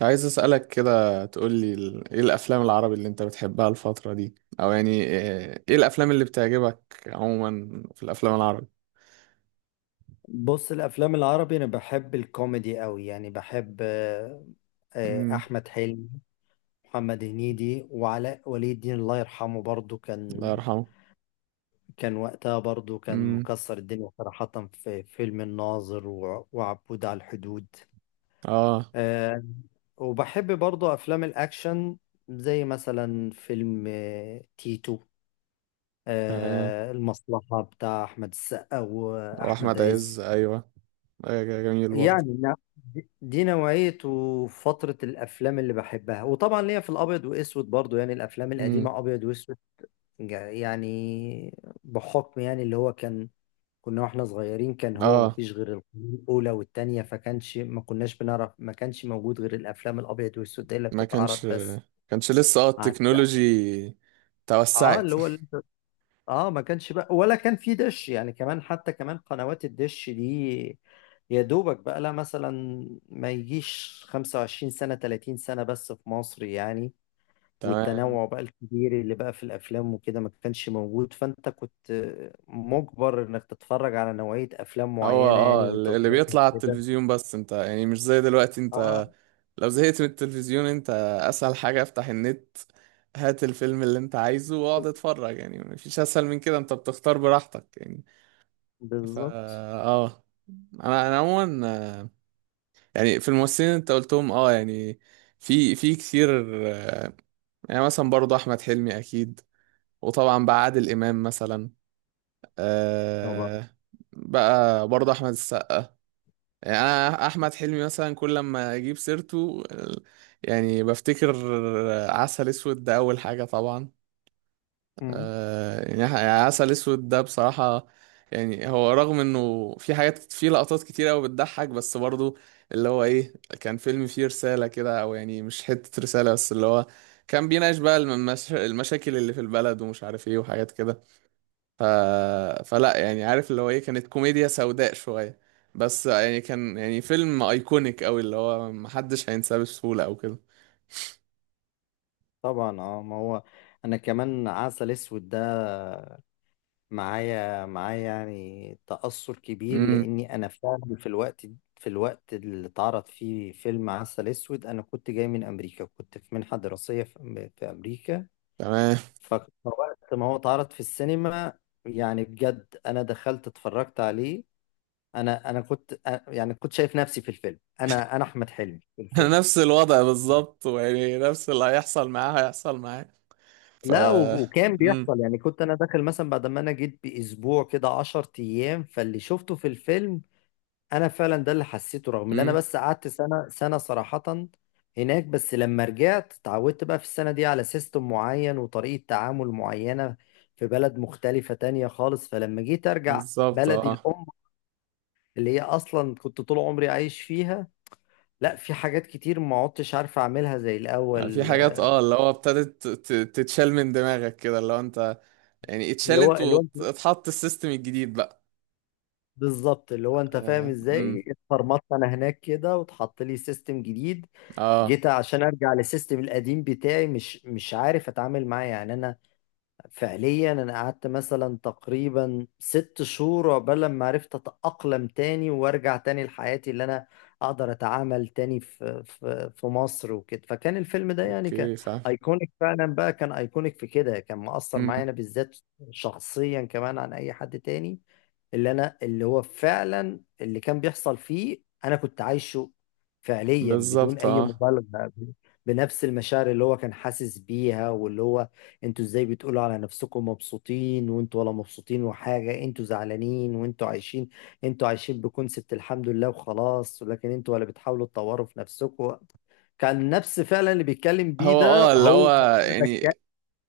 عايز أسألك كده تقولي ايه الأفلام العربي اللي انت بتحبها الفترة دي؟ أو يعني إيه الأفلام اللي بتعجبك عموما في الأفلام العربي؟ بص، الافلام العربي انا بحب الكوميدي قوي، يعني بحب امم احمد حلمي، محمد هنيدي، وعلاء ولي الدين الله يرحمه. برضو الله كان يرحمه. كان وقتها برضو كان امم مكسر الدنيا صراحة في فيلم الناظر وعبود على الحدود. اه آه، وبحب برضو افلام الاكشن زي مثلا فيلم تيتو، تمام. المصلحة بتاع احمد السقا واحمد وأحمد عز، عز. أيوه. أيوة، جميل برضه. يعني نعم. دي نوعية وفترة الأفلام اللي بحبها، وطبعا ليا في الأبيض وأسود برضو، يعني الأفلام امم القديمة أبيض وأسود. يعني بحكم يعني اللي هو كان، كنا واحنا صغيرين كان هو اه مفيش غير القناة الأولى والتانية، فكانش ما كناش بنعرف، ما كانش موجود غير الأفلام الأبيض وأسود دي اللي ما بتتعرض كانش، بس. كانش لسه على التكنولوجي اه توسعت. اللي هو اه ما كانش بقى ولا كان في دش، يعني كمان حتى كمان قنوات الدش دي يا دوبك بقى لها مثلا ما يجيش 25 سنة، 30 سنة بس في مصر يعني. تمام. والتنوع بقى الكبير اللي بقى في الأفلام وكده ما كانش موجود، فأنت كنت مجبر إنك تتفرج على نوعية أفلام هو معينة يعني وأنت اللي صغير. بيطلع على كده. التلفزيون بس، انت يعني مش زي دلوقتي. اه. انت لو زهقت من التلفزيون، انت اسهل حاجة افتح النت، هات الفيلم اللي انت عايزه واقعد اتفرج. يعني مفيش اسهل من كده، انت بتختار براحتك يعني. فا بالظبط. اه انا عموما، آه، يعني في الممثلين اللي انت قلتهم، يعني في كتير. آه، يعني مثلا برضه احمد حلمي اكيد، وطبعا بقى عادل امام مثلا. طبعا. آه. بقى برضه احمد السقا. يعني انا احمد حلمي مثلا كل لما اجيب سيرته، يعني بفتكر عسل اسود ده اول حاجه طبعا. مم. يعني عسل اسود ده بصراحه، يعني هو رغم انه في حاجات، في لقطات كتير قوي بتضحك، بس برضه اللي هو ايه، كان فيلم فيه رساله كده، او يعني مش حته رساله بس اللي هو كان بيناقش بقى المشاكل اللي في البلد ومش عارف ايه وحاجات كده. ف... فلا يعني عارف اللي هو ايه، كانت كوميديا سوداء شوية، بس يعني كان يعني فيلم ايكونيك قوي اللي هو محدش هينساه بسهولة او كده. طبعا اه ما هو، أنا كمان عسل أسود ده معايا يعني تأثر كبير، امم لأني أنا فعلا في الوقت اللي اتعرض فيه فيلم عسل أسود أنا كنت جاي من أمريكا، كنت في منحة دراسية في في أمريكا. تمام. فوقت ما هو اتعرض في السينما يعني بجد أنا دخلت اتفرجت عليه. أنا يعني كنت شايف نفسي في الفيلم، أنا أحمد حلمي في الفيلم. نفس الوضع بالظبط، ويعني نفس اللي هيحصل معاه هيحصل معاه. ف لا و- وكان امم بيحصل يعني، كنت أنا داخل مثلا بعد ما أنا جيت بأسبوع كده، 10 أيام، فاللي شفته في الفيلم انا فعلا ده اللي حسيته، رغم ان انا امم بس قعدت سنه سنه صراحه هناك. بس لما رجعت اتعودت بقى في السنه دي على سيستم معين وطريقه تعامل معينه في بلد مختلفه تانية خالص، فلما جيت ارجع بالظبط بلدي اه. الام اللي هي اصلا كنت طول عمري عايش فيها، لا في حاجات كتير ما عدتش عارف اعملها زي يعني في الاول. حاجات، اللي هو ابتدت تتشال من دماغك كده، اللي هو انت يعني اللي هو اتشالت اللي هو انت، واتحط السيستم الجديد بقى. بالظبط اللي هو انت امم فاهم اه مم. ازاي اتفرمطت انا هناك كده واتحط لي سيستم جديد. آه. جيت عشان ارجع للسيستم القديم بتاعي، مش عارف اتعامل معاه يعني. انا فعليا انا قعدت مثلا تقريبا ست شهور عقبال ما عرفت اتأقلم تاني وارجع تاني لحياتي، اللي انا اقدر اتعامل تاني في مصر وكده. فكان الفيلم ده يعني كان اوكي، فاهم. ايكونيك فعلا بقى، كان ايكونيك في كده، كان مؤثر معايا انا امم بالذات شخصيا كمان عن اي حد تاني. اللي انا، اللي هو فعلا اللي كان بيحصل فيه انا كنت عايشه فعليا بدون بالظبط اي اه. مبالغة، بنفس المشاعر اللي هو كان حاسس بيها. واللي هو انتوا ازاي بتقولوا على نفسكم مبسوطين وانتوا ولا مبسوطين، وحاجة انتوا زعلانين وانتوا عايشين، انتوا عايشين بكونسبت الحمد لله وخلاص، ولكن انتوا ولا بتحاولوا تطوروا في نفسكم. كان نفس فعلا اللي بيتكلم بيه هو اه ده اللي هو اللي هو انا يعني بتكلم.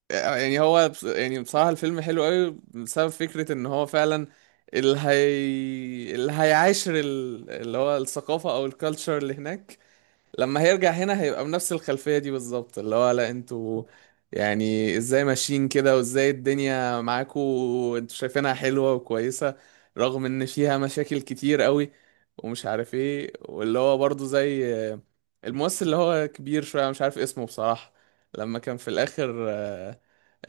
يعني هو بص- يعني بصراحة الفيلم حلو قوي بسبب فكرة ان هو فعلا اللي هي اللي هيعاشر اللي هو الثقافة او الكالتشر اللي هناك، لما هيرجع هنا هيبقى بنفس الخلفية دي بالظبط. اللي هو لا، انتوا يعني ازاي ماشيين كده، وازاي الدنيا معاكوا وانتوا شايفينها حلوة وكويسة رغم ان فيها مشاكل كتير قوي ومش عارف ايه. واللي هو برضو زي الممثل اللي هو كبير شوية مش عارف اسمه بصراحة، لما كان في الآخر،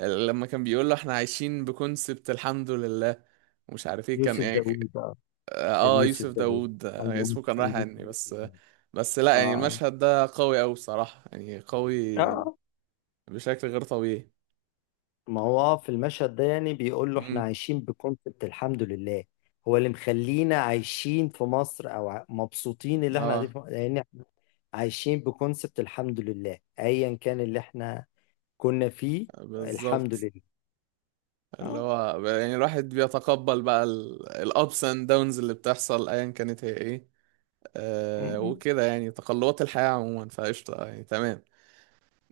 لما كان بيقول له احنا عايشين بكونسبت الحمد لله ومش عارف ايه. كان يوسف يعني داوود ك- آه. كان اه يوسف يوسف داوود، داوود، آه، الممثل اسمه كان رايح الممثل عني بس. يوسف داوود. بس لا، يعني اه. المشهد ده قوي أوي بصراحة، يعني قوي اه. بشكل غير طبيعي. ما هو في المشهد ده يعني بيقول له احنا امم عايشين بكونسبت الحمد لله، هو اللي مخلينا عايشين في مصر، او مبسوطين اللي احنا قاعدين اه، في مصر، لان احنا عايشين بكونسبت الحمد لله ايا كان اللي احنا كنا فيه، الحمد بالظبط. لله. اللي اه. هو يعني الواحد بيتقبل بقى الابس اند داونز اللي بتحصل ايا كانت هي ايه. آه م. م. وكده، يعني تقلبات الحياة عموما. فقشطة يعني، تمام.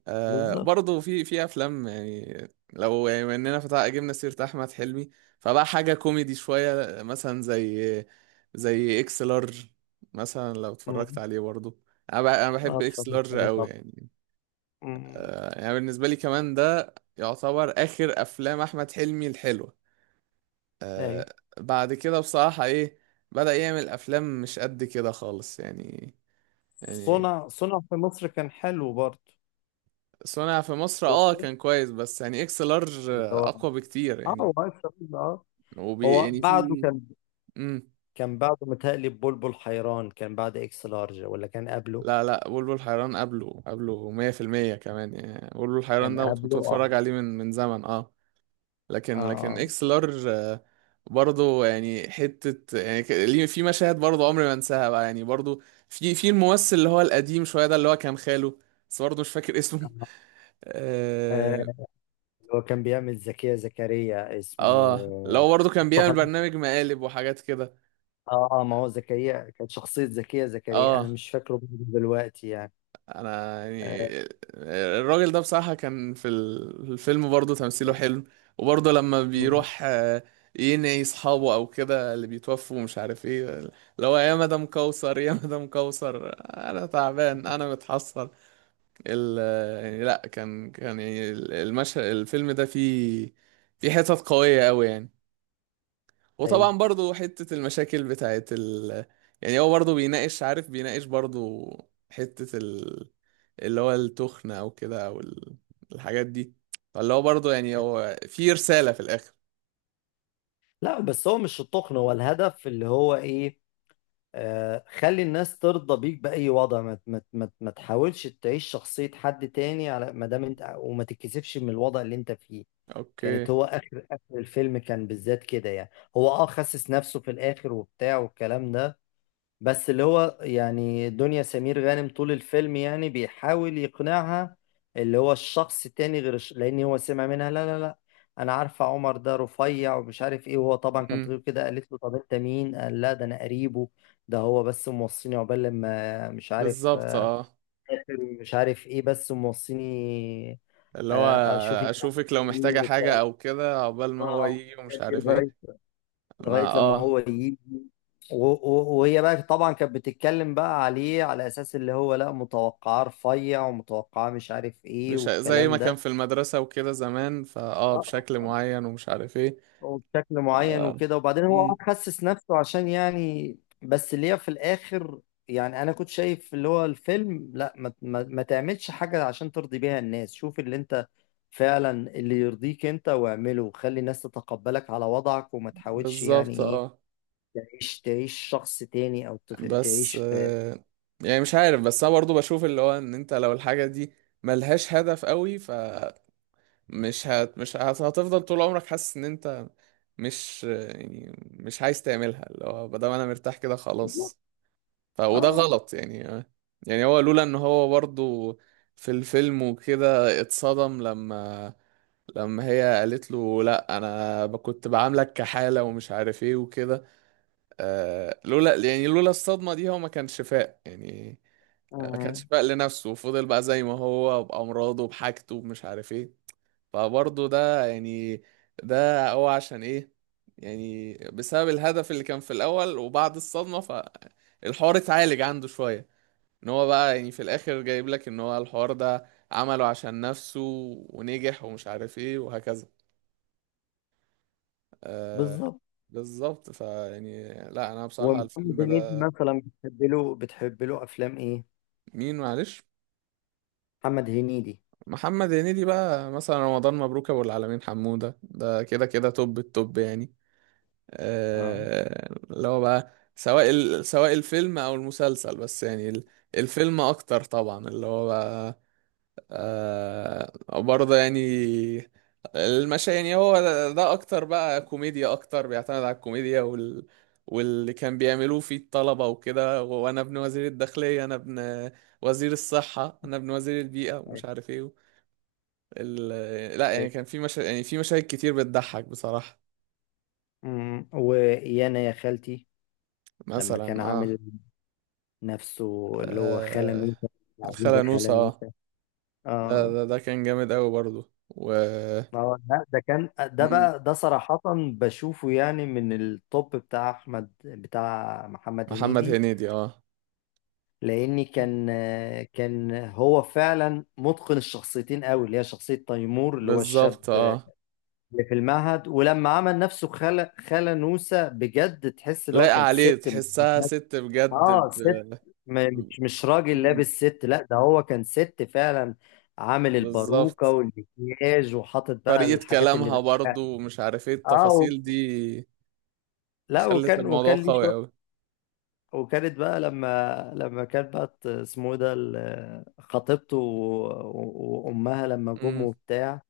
آه، بالظبط. برضه في أفلام يعني، لو يعني بما إننا فتح جبنا سيرة أحمد حلمي، فبقى حاجة كوميدي شوية مثلا زي إكس لارج مثلا، لو اتفرجت م. عليه برضه. أنا اه. بحب اتفضل إكس لارج اتفضل أوي طبعا. يعني. م- م. آه، يعني بالنسبة لي كمان ده يعتبر آخر أفلام أحمد حلمي الحلوة. آه، ايوه. بعد كده بصراحة إيه، بدأ يعمل أفلام مش قد كده خالص يعني. يعني صنع في مصر كان حلو برضه. صنع في مصر اه شفته. كان كويس، بس يعني اكس لارج اللي هو اقوى بكتير اه، يعني. هو عايش في مصر، اه. وبي هو يعني بعده في كان، امم كان بعده متهيألي بلبل حيران، كان بعد اكس لارج ولا كان قبله؟ لا لا، بلبل حيران قبله، قبله 100% كمان يعني. بلبل حيران كان ده قبله كنت اه. بتفرج عليه من زمن اه. لكن اه. اكس لارج، برضه يعني حتة، في مشاهد برضه عمري ما انساها بقى يعني. برضه في الممثل اللي هو القديم شوية ده، اللي هو كان خاله، بس برضه مش فاكر اسمه. آه. آه، اه. هو كان بيعمل زكية زكريا اللي اسمه هو برضه كان بيعمل مصطفى. برنامج مقالب وحاجات كده. اه اه ما هو زكريا كانت شخصية زكية زكريا انا اه مش فاكره برضه دلوقتي يعني. انا آه. يعني الراجل ده بصراحة كان في الفيلم برضه تمثيله حلو. وبرضه لما مم. بيروح، ينعي اصحابه او كده، اللي بيتوفوا ومش عارف ايه، اللي هو يا مدام كوثر، يا مدام كوثر، انا تعبان، انا متحسر. ال يعني لا كان، كان يعني المشهد، الفيلم ده فيه حتت قوية قوي يعني. ايوه. وطبعا برضو حتة المشاكل بتاعت ال، يعني هو برضو بيناقش، عارف، بيناقش برضو حتة اللي هو التخن أو كده، أو الحاجات دي. فاللي هو برضو يعني هو في رسالة في الآخر. لا بس هو مش التقن، هو الهدف اللي هو ايه. آه خلي الناس ترضى بيك بأي وضع، ما تحاولش تعيش شخصية حد تاني على ما دام انت، وما تتكسفش من الوضع اللي انت فيه. كانت أوكي. هو اخر اخر الفيلم كان بالذات كده يعني، هو اه خسس نفسه في الاخر وبتاع والكلام ده. بس اللي هو يعني دنيا سمير غانم طول الفيلم يعني بيحاول يقنعها اللي هو الشخص التاني غير الش... لان هو سمع منها لا لا لا انا عارفه عمر ده رفيع ومش عارف ايه، وهو طبعا كان امم طويل كده، قالت له طب انت مين، قال لا ده انا قريبه، ده هو بس موصيني عقبال لما مش عارف بالظبط اه. مش عارف ايه بس موصيني، اللي هو اشوف انت أشوفك لو عامله ايه محتاجة حاجة والكلام، أو كده عقبال ما هو يجي ومش الحاجات دي عارف لغاية ايه. ما لما هو اه يجي. وهي بقى طبعا كانت بتتكلم بقى عليه على أساس اللي هو لا، متوقعاه رفيع ومتوقعاه مش عارف إيه بش... زي ما والكلام كان ده، في المدرسة وكده زمان، فاه بشكل آه، معين ومش عارف ايه. وبشكل معين آه. وكده. وبعدين هو مم. قعد خسس نفسه عشان يعني، بس اللي هي في الآخر يعني أنا كنت شايف اللي هو الفيلم لا، ما, تعملش حاجة عشان ترضي بيها الناس، شوف اللي أنت فعلا اللي يرضيك أنت واعمله، وخلي الناس تتقبلك على وضعك، وما تحاولش يعني بالظبط إيه اه. تعيش شخص تاني، او تخ... بس تعيش في. يعني مش عارف، بس انا برضو بشوف اللي هو ان انت لو الحاجة دي ملهاش هدف قوي، فمش هت مش هت- هتفضل طول عمرك حاسس ان انت مش يعني مش عايز تعملها، اللي هو بدل ما انا مرتاح كده بالظبط. خلاص. وده اه. غلط يعني. يعني هو لولا ان هو برضو في الفيلم وكده اتصدم، لما هي قالت له لا انا كنت بعاملك كحالة ومش عارف ايه وكده. آه لولا يعني لولا الصدمة دي هو ما كانش فاق يعني، ما اه. كانش فاق لنفسه وفضل بقى زي ما هو بأمراضه بحاجته بمش عارف ايه. فبرضه ده يعني، ده هو عشان ايه؟ يعني بسبب الهدف اللي كان في الأول وبعد الصدمة، فالحوار اتعالج عنده شوية، ان هو بقى يعني في الآخر جايب لك ان هو الحوار ده عمله عشان نفسه، ونجح ومش عارف ايه وهكذا. آه، بالظبط. بالظبط. فيعني لا، انا بصراحة ومحمد الفيلم هنيدي ده. مثلا بتحب له افلام ايه؟ مين؟ معلش. محمد هنيدي محمد هنيدي بقى مثلا رمضان مبروك ابو العالمين حمودة ده كده كده توب التوب يعني. اه. اللي هو بقى، سواء سواء الفيلم او المسلسل، بس يعني الفيلم اكتر طبعا اللي هو بقى، آه، برضه يعني المشا يعني هو ده اكتر بقى كوميديا، اكتر بيعتمد على الكوميديا وال، واللي كان بيعملوه فيه الطلبة وكده، وانا ابن وزير الداخلية، انا ابن وزير الصحة، انا ابن وزير البيئة أيوة. ومش عارف ايه ال... لا يعني أيوة. كان في مشاهد كتير بتضحك بصراحة. أمم. ويانا يا خالتي، لما كان مثلا عامل نفسه اللي هو خالة آه... نوسة، عزيزة الخالة خالة نوسة اه. نوسة. اه. ده كان جامد قوي برضو، و اه. لا ده كان، ده مم. بقى ده صراحة بشوفه يعني من التوب بتاع احمد بتاع محمد محمد هنيدي. هنيدي اه. لاني كان، كان هو فعلا متقن الشخصيتين قوي، اللي هي شخصيه تيمور اللي هو الشاب بالظبط اه، اللي في المعهد، ولما عمل نفسه خالة نوسة بجد تحس اللي هو لايقة كانت عليه، ست مش-. تحسها ست بجد اه ست، ب... مش راجل مم. لابس ست، لا ده هو كان ست فعلا. عامل الباروكه بالظبط، والمكياج وحاطط بقى طريقة الحاجات اللي. كلامها برضو ومش عارف ايه، اه التفاصيل دي لا خلت وكان الموضوع ليه. قوي قوي. وكانت بقى لما كانت بقى اسمه إيه ده خطيبته وامها لما جم امم وبتاع.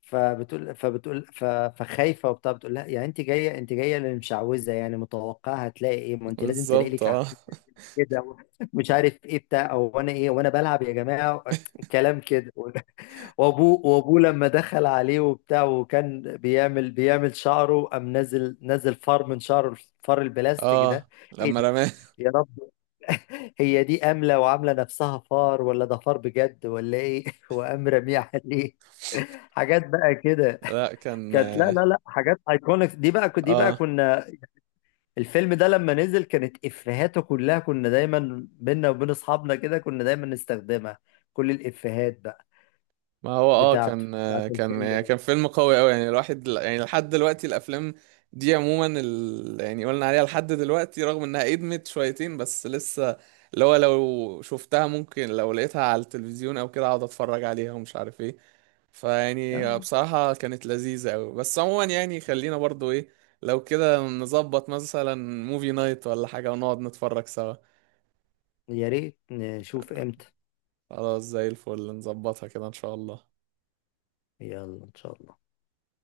فبتقول فخايفه وبتاع، بتقول لها يعني انت جايه انت جايه للمشعوذه يعني متوقعه هتلاقي ايه، ما انت لازم تلاقي بالظبط لك اه. عفريت كده مش عارف ايه بتاع، او انا ايه وانا بلعب يا جماعه كلام كده وابوه لما دخل عليه وبتاع وكان بيعمل شعره، قام نزل فار من شعره، الفار البلاستيك ده، اه، ايه لما ده، رماه. يا رب، هي دي أملة وعاملة نفسها فار، ولا ده فار بجد ولا إيه؟ وقام رميه عليه حاجات بقى كده لا كان كانت، لا لا اه. لا حاجات ايكونيك، دي بقى آه. كنا. الفيلم ده لما نزل كانت إفيهاته كلها كنا دايما بينا وبين أصحابنا كده، كنا دايما نستخدمها، كل الإفيهات بقى ما هو اه كان، بتاعت كان الفيلم يعني ده. كان فيلم قوي قوي يعني. الواحد يعني لحد دلوقتي، الافلام دي عموما يعني قلنا عليها لحد دلوقتي رغم انها ادمت شويتين، بس لسه اللي هو لو شفتها ممكن، لو لقيتها على التلفزيون او كده، اقعد اتفرج عليها ومش عارف ايه. فيعني آه، بصراحة كانت لذيذة قوي. بس عموما يعني، خلينا برضو ايه، لو كده نظبط مثلا موفي نايت ولا حاجة ونقعد نتفرج سوا. يا ريت نشوف إمتى. خلاص، زي الفل، نظبطها كده ان شاء الله. يلا إن شاء الله.